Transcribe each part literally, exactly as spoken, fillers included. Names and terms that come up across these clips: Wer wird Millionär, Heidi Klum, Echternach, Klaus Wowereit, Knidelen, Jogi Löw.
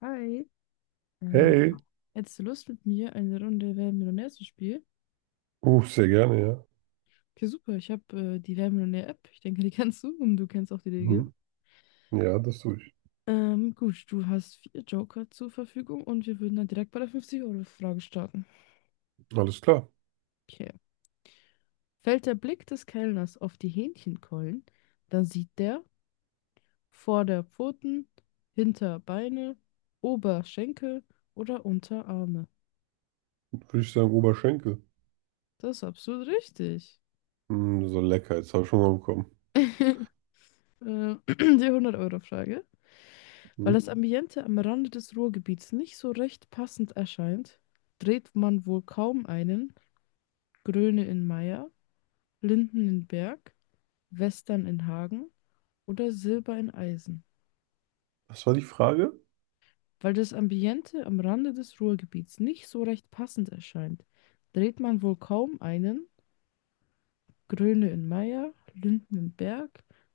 Hi. Äh, Hey, hättest du Lust mit mir eine Runde Wer wird Millionär zu spielen? uh, sehr gerne, ja. Okay, super. Ich habe äh, die Wer wird Millionär App. Ich denke, die kennst du und du kennst auch die Regeln. Mhm. Ja, das tue ich. Ähm, gut, du hast vier Joker zur Verfügung und wir würden dann direkt bei der fünfzig-Euro-Frage starten. Alles klar. Okay. Fällt der Blick des Kellners auf die Hähnchenkeulen, dann sieht der Vorderpfoten, Hinterbeine, Oberschenkel oder Unterarme. Würde ich sagen, Oberschenkel. Das ist absolut richtig. Mm, so lecker, jetzt habe ich Hunger bekommen. Äh, die hundert-Euro-Frage. Weil Mhm. das Ambiente am Rande des Ruhrgebiets nicht so recht passend erscheint, dreht man wohl kaum einen Gröne in Meier, Linden in Berg, Western in Hagen oder Silber in Eisen. Was war die Frage? Weil das Ambiente am Rande des Ruhrgebiets nicht so recht passend erscheint, dreht man wohl kaum einen Gröne in Meier, Linden in Berg,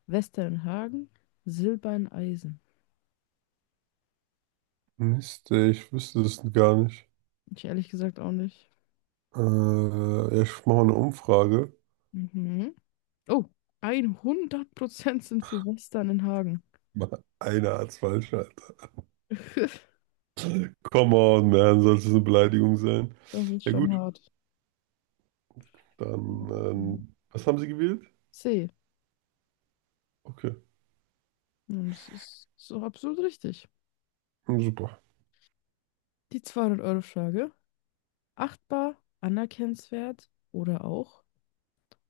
Western in Hagen, Silber in Eisen. Mist, ey, ich wüsste das gar nicht. Ich ehrlich gesagt auch nicht. Äh, ja, ich mache mal eine Umfrage. Mhm. Oh, hundert Prozent sind für Western in Hagen. Mann, einer hat's falsch, Alter. Come on, man, soll es eine Beleidigung sein? Das ist Ja, schon gut, hart. dann, ähm, was haben Sie gewählt? C. Okay, Und das ist so absolut richtig. super. Die zweihundert euro frage. Achtbar, anerkennenswert oder auch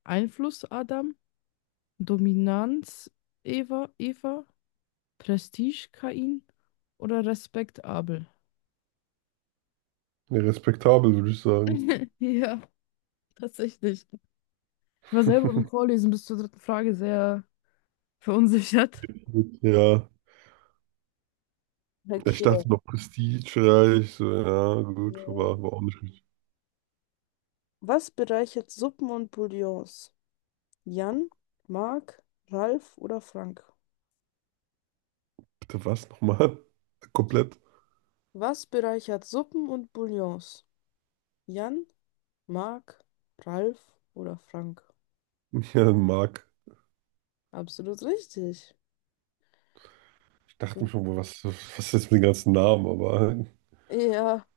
Einfluss Adam, Dominanz Eva, Eva, Prestige Kain oder respektabel? Ja, respektabel, würde ich sagen. Ja, tatsächlich. Ich war selber beim Vorlesen bis zur dritten Frage sehr verunsichert. Ja, ich Okay. dachte noch Prestige. So, ja, gut, aber war auch nicht richtig. Was bereichert Suppen und Bouillons? Jan, Mark, Ralf oder Frank? Bitte was nochmal? Komplett? Was bereichert Suppen und Bouillons? Jan, Mark, Ralf oder Frank? Ja, Mark. Absolut richtig. Ich dachte mir schon, boah, was, was ist jetzt mit den ganzen Namen? Aber Ja,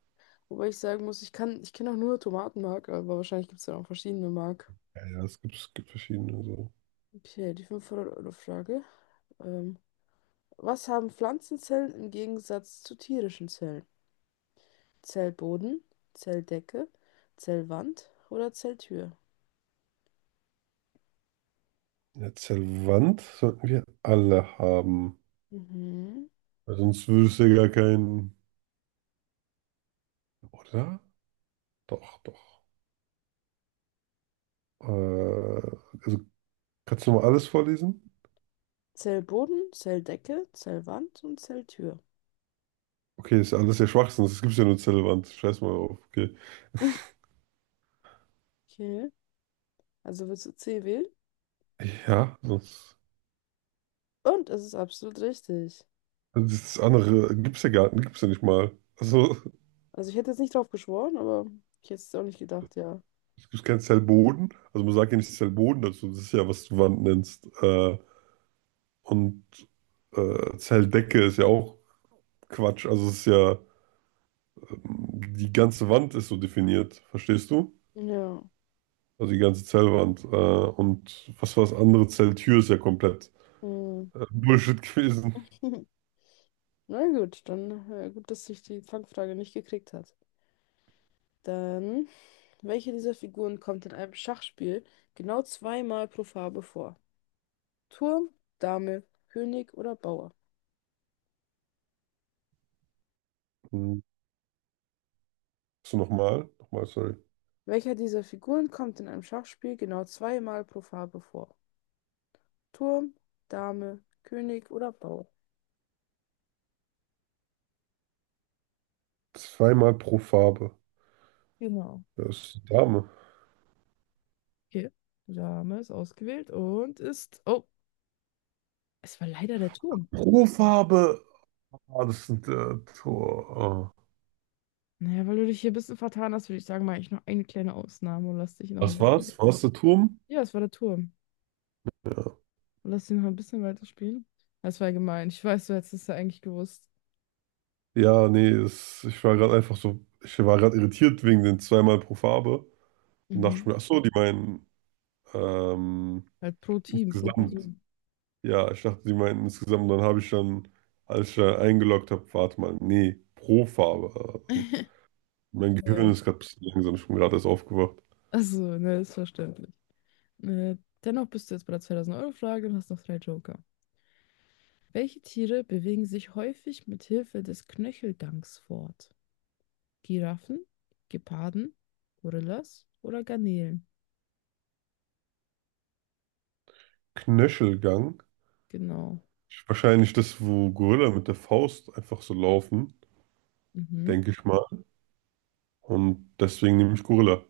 wobei ich sagen muss, ich kann, ich kenne auch nur Tomatenmark, aber wahrscheinlich gibt es ja auch verschiedene Mark. ja, ja, es gibt, es gibt verschiedene. So. Okay, die fünfhundert euro frage. Ähm, was haben Pflanzenzellen im Gegensatz zu tierischen Zellen? Zellboden, Zelldecke, Zellwand oder Zelltür? Ja, Zelvant sollten wir alle haben. Mhm. Weil sonst würdest du ja gar keinen. Oder? Doch, doch. Äh, also kannst du mal alles vorlesen? Zellboden, Zelldecke, Zellwand und Zelltür. Okay, ist ja alles ja Schwachsinn. Das gibt ja nur Zellwand. Scheiß mal auf. Okay. Okay, also willst du C wählen? Ja, sonst. Und es ist absolut richtig. Also das andere gibt's ja gar gibt's ja nicht mal. Also, Also ich hätte jetzt nicht drauf geschworen, aber ich hätte es auch nicht gedacht, ja. es gibt keinen Zellboden. Also, man sagt ja nicht Zellboden dazu. Das ist ja, was du Wand nennst. Äh, und äh, Zelldecke ist ja auch Quatsch. Also, es ist ja, ähm, die ganze Wand ist so definiert. Verstehst du? Ja. Also, die ganze Zellwand. Äh, und was war das andere? Zelltür ist ja komplett Mhm. äh, Bullshit gewesen. Na gut, dann äh, gut, dass ich die Fangfrage nicht gekriegt hat. Dann, welche dieser Figuren kommt in einem Schachspiel genau zweimal pro Farbe vor? Turm, Dame, König oder Bauer? Hm. Hast du nochmal? Nochmal, sorry. Welcher dieser Figuren kommt in einem Schachspiel genau zweimal pro Farbe vor? Turm, Dame, König oder Bauer. Zweimal pro Farbe. Genau. Das ist eine Dame. Okay. Dame ist ausgewählt und ist. Oh, es war leider der Turm. Pro Farbe. Ah, das sind äh, Tor. Ah. Naja, weil du dich hier ein bisschen vertan hast, würde ich sagen, mache ich noch eine kleine Ausnahme und lass dich noch ein Was bisschen. war's? War's der Turm? Ja, es war der Turm. Ja. Und lass dich noch ein bisschen weiterspielen. Das war gemein. Ich weiß, du hättest es ja eigentlich gewusst. Ja, nee, es, ich war gerade einfach so, ich war gerade irritiert wegen den zweimal pro Farbe. Dann dachte ich Mhm. mir, ach so, die meinen ähm, Halt pro Team, pro insgesamt. Person. Ja, ich dachte, die meinen insgesamt. Und dann habe ich dann, als ich dann eingeloggt habe, warte mal, nee, pro Farbe. Und mein Gehirn Ja. ist gerade ein bisschen langsam, ich bin gerade erst aufgewacht. Also, ne, ist verständlich. Äh, dennoch bist du jetzt bei der zweitausend-Euro-Frage und hast noch drei Joker. Welche Tiere bewegen sich häufig mit Hilfe des Knöcheldanks fort? Giraffen, Geparden, Gorillas oder Garnelen? Knöchelgang. Genau. Wahrscheinlich das, wo Gorilla mit der Faust einfach so laufen, Mhm. denke ich mal. Und deswegen nehme ich Gorilla.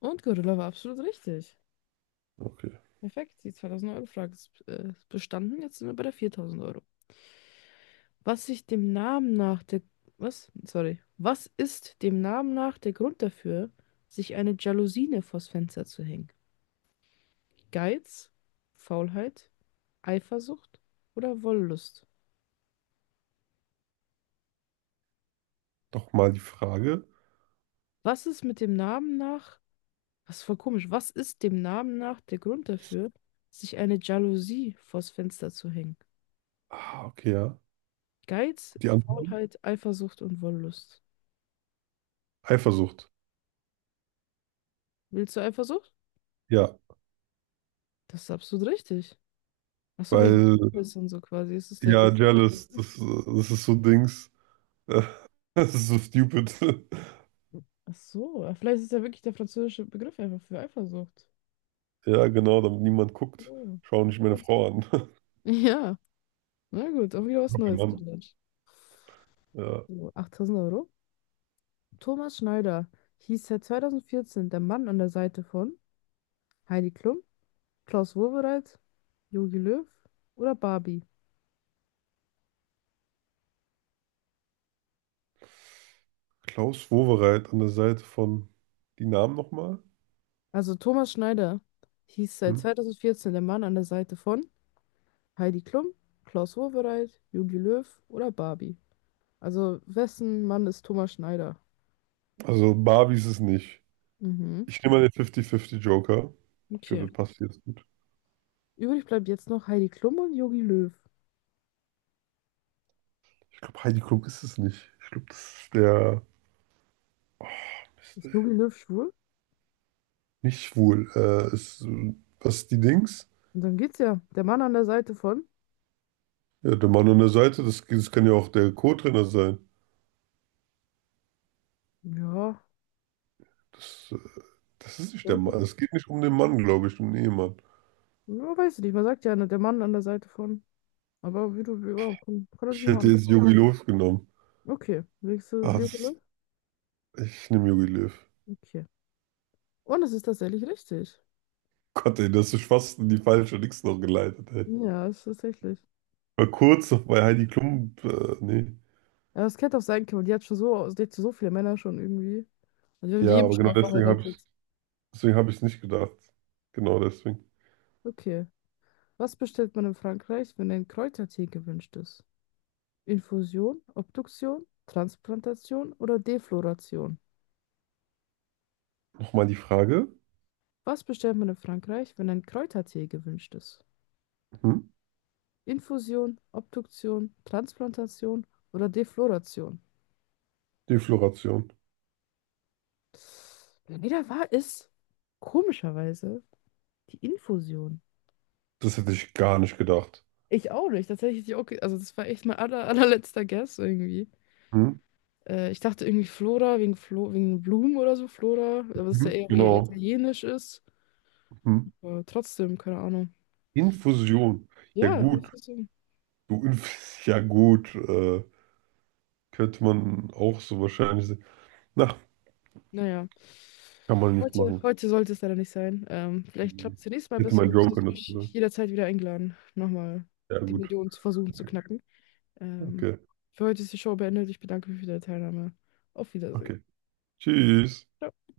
Und Gorilla war absolut richtig. Okay. Perfekt, die zweitausend-Euro-Frage ist äh, bestanden. Jetzt sind wir bei der viertausend Euro. Was sich dem Namen nach der... Was? Sorry. Was ist dem Namen nach der Grund dafür, sich eine Jalousine vors Fenster zu hängen? Geiz, Faulheit, Eifersucht oder Wollust? Doch mal die Frage. Was ist mit dem Namen nach? Das ist voll komisch. Was ist dem Namen nach der Grund dafür, sich eine Jalousie vors Fenster zu hängen? Ah, okay, ja. Geiz, Die anderen? Faulheit, Eifersucht und Wollust. Eifersucht. Willst du Eifersucht? Ja, Das ist absolut richtig. Ach so, wegen weil, Liebes und so quasi. Ist es der ja, französische jealous, Begriff? das, äh, das ist so Dings. Äh, das ist so stupid. Ach so, ja, vielleicht ist ja wirklich der französische Begriff einfach für Eifersucht. Ja, genau, damit niemand guckt. So. Schau nicht meine Frau an. Ja, na gut, auch wieder was Mein Neues Mann. gelernt. Ja. So, achttausend Euro. Thomas Schneider hieß seit zweitausendvierzehn der Mann an der Seite von Heidi Klum, Klaus Wowereit, Jogi Löw oder Barbie? Klaus Wowereit an der Seite von, die Namen nochmal? Also Thomas Schneider hieß seit Hm? zweitausendvierzehn der Mann an der Seite von Heidi Klum, Klaus Wowereit, Jogi Löw oder Barbie. Also wessen Mann ist Thomas Schneider? Also, Barbie ist es nicht. Mhm, Ich nehme mal den fünfzig fünfzig Joker. Ich okay. glaube, der passt jetzt gut. Übrig bleibt jetzt noch Heidi Klum und Jogi Löw. Ich glaube, Heidi Klum ist es nicht. Ich glaube, das ist der, ist Ist der Jogi Löw schwul? nicht schwul. Äh, ist, äh, was ist die Dings? Und dann geht's ja. Der Mann an der Seite von? Ja, der Mann an der Seite, das, das kann ja auch der Co-Trainer sein. Ja, Das, äh, das ist nicht der könnte. Mann. Es geht nicht um den Mann, glaube ich, um den Ehemann. Ja, weiß ich nicht. Man sagt ja, ne, der Mann an der Seite von. Aber wie du, ja, kann, kann Ich natürlich auch hätte anders. jetzt Jogi Hm. Löw genommen. Okay, nächste Ah, Nebula. das, ich nehme Jogi Löw. Okay. Und es ist tatsächlich richtig. Oh Gott, ey, das ist fast in die falsche Dings noch geleitet, ey. Ja, es ist tatsächlich. War kurz noch bei Heidi Klum, äh, nee. Ja, es hätte auch sein können. Die hat schon so, die hat so viele Männer schon irgendwie. Also wir haben die Ja, eben aber schon genau mal deswegen habe verheiratet. ich, deswegen habe ich es nicht gedacht. Genau deswegen. Okay. Was bestellt man in Frankreich, wenn ein Kräutertee gewünscht ist? Infusion, Obduktion, Transplantation oder Defloration? Nochmal die Frage. Was bestellt man in Frankreich, wenn ein Kräutertee gewünscht ist? Hm? Infusion, Obduktion, Transplantation oder Defloration? Defloration. Leider war es komischerweise die Infusion. Das hätte ich gar nicht gedacht. Ich auch nicht. Tatsächlich, die- okay, also das war echt mein aller, allerletzter Guess irgendwie. Hm? Äh, ich dachte irgendwie Flora wegen, Flo, wegen Blumen oder so, Flora, aber dass der Mhm. eher, eher Genau. italienisch ist. Mhm. Aber trotzdem, keine Ahnung. Infusion. Ja Ja, gut, Infusion. Du, Inf- ja gut, äh, könnte man auch so wahrscheinlich sehen. Na, Naja. kann man nicht Heute, machen. heute sollte es leider nicht sein. Ähm, vielleicht klappt es nächstes Mal Hätte besser mein und du Joker bist mich dazu sagen. jederzeit wieder eingeladen, nochmal Ja die gut, Millionen zu versuchen zu knacken. Ähm, okay, für heute ist die Show beendet. Ich bedanke mich für deine Teilnahme. Auf Wiedersehen. okay. Tschüss. Ciao.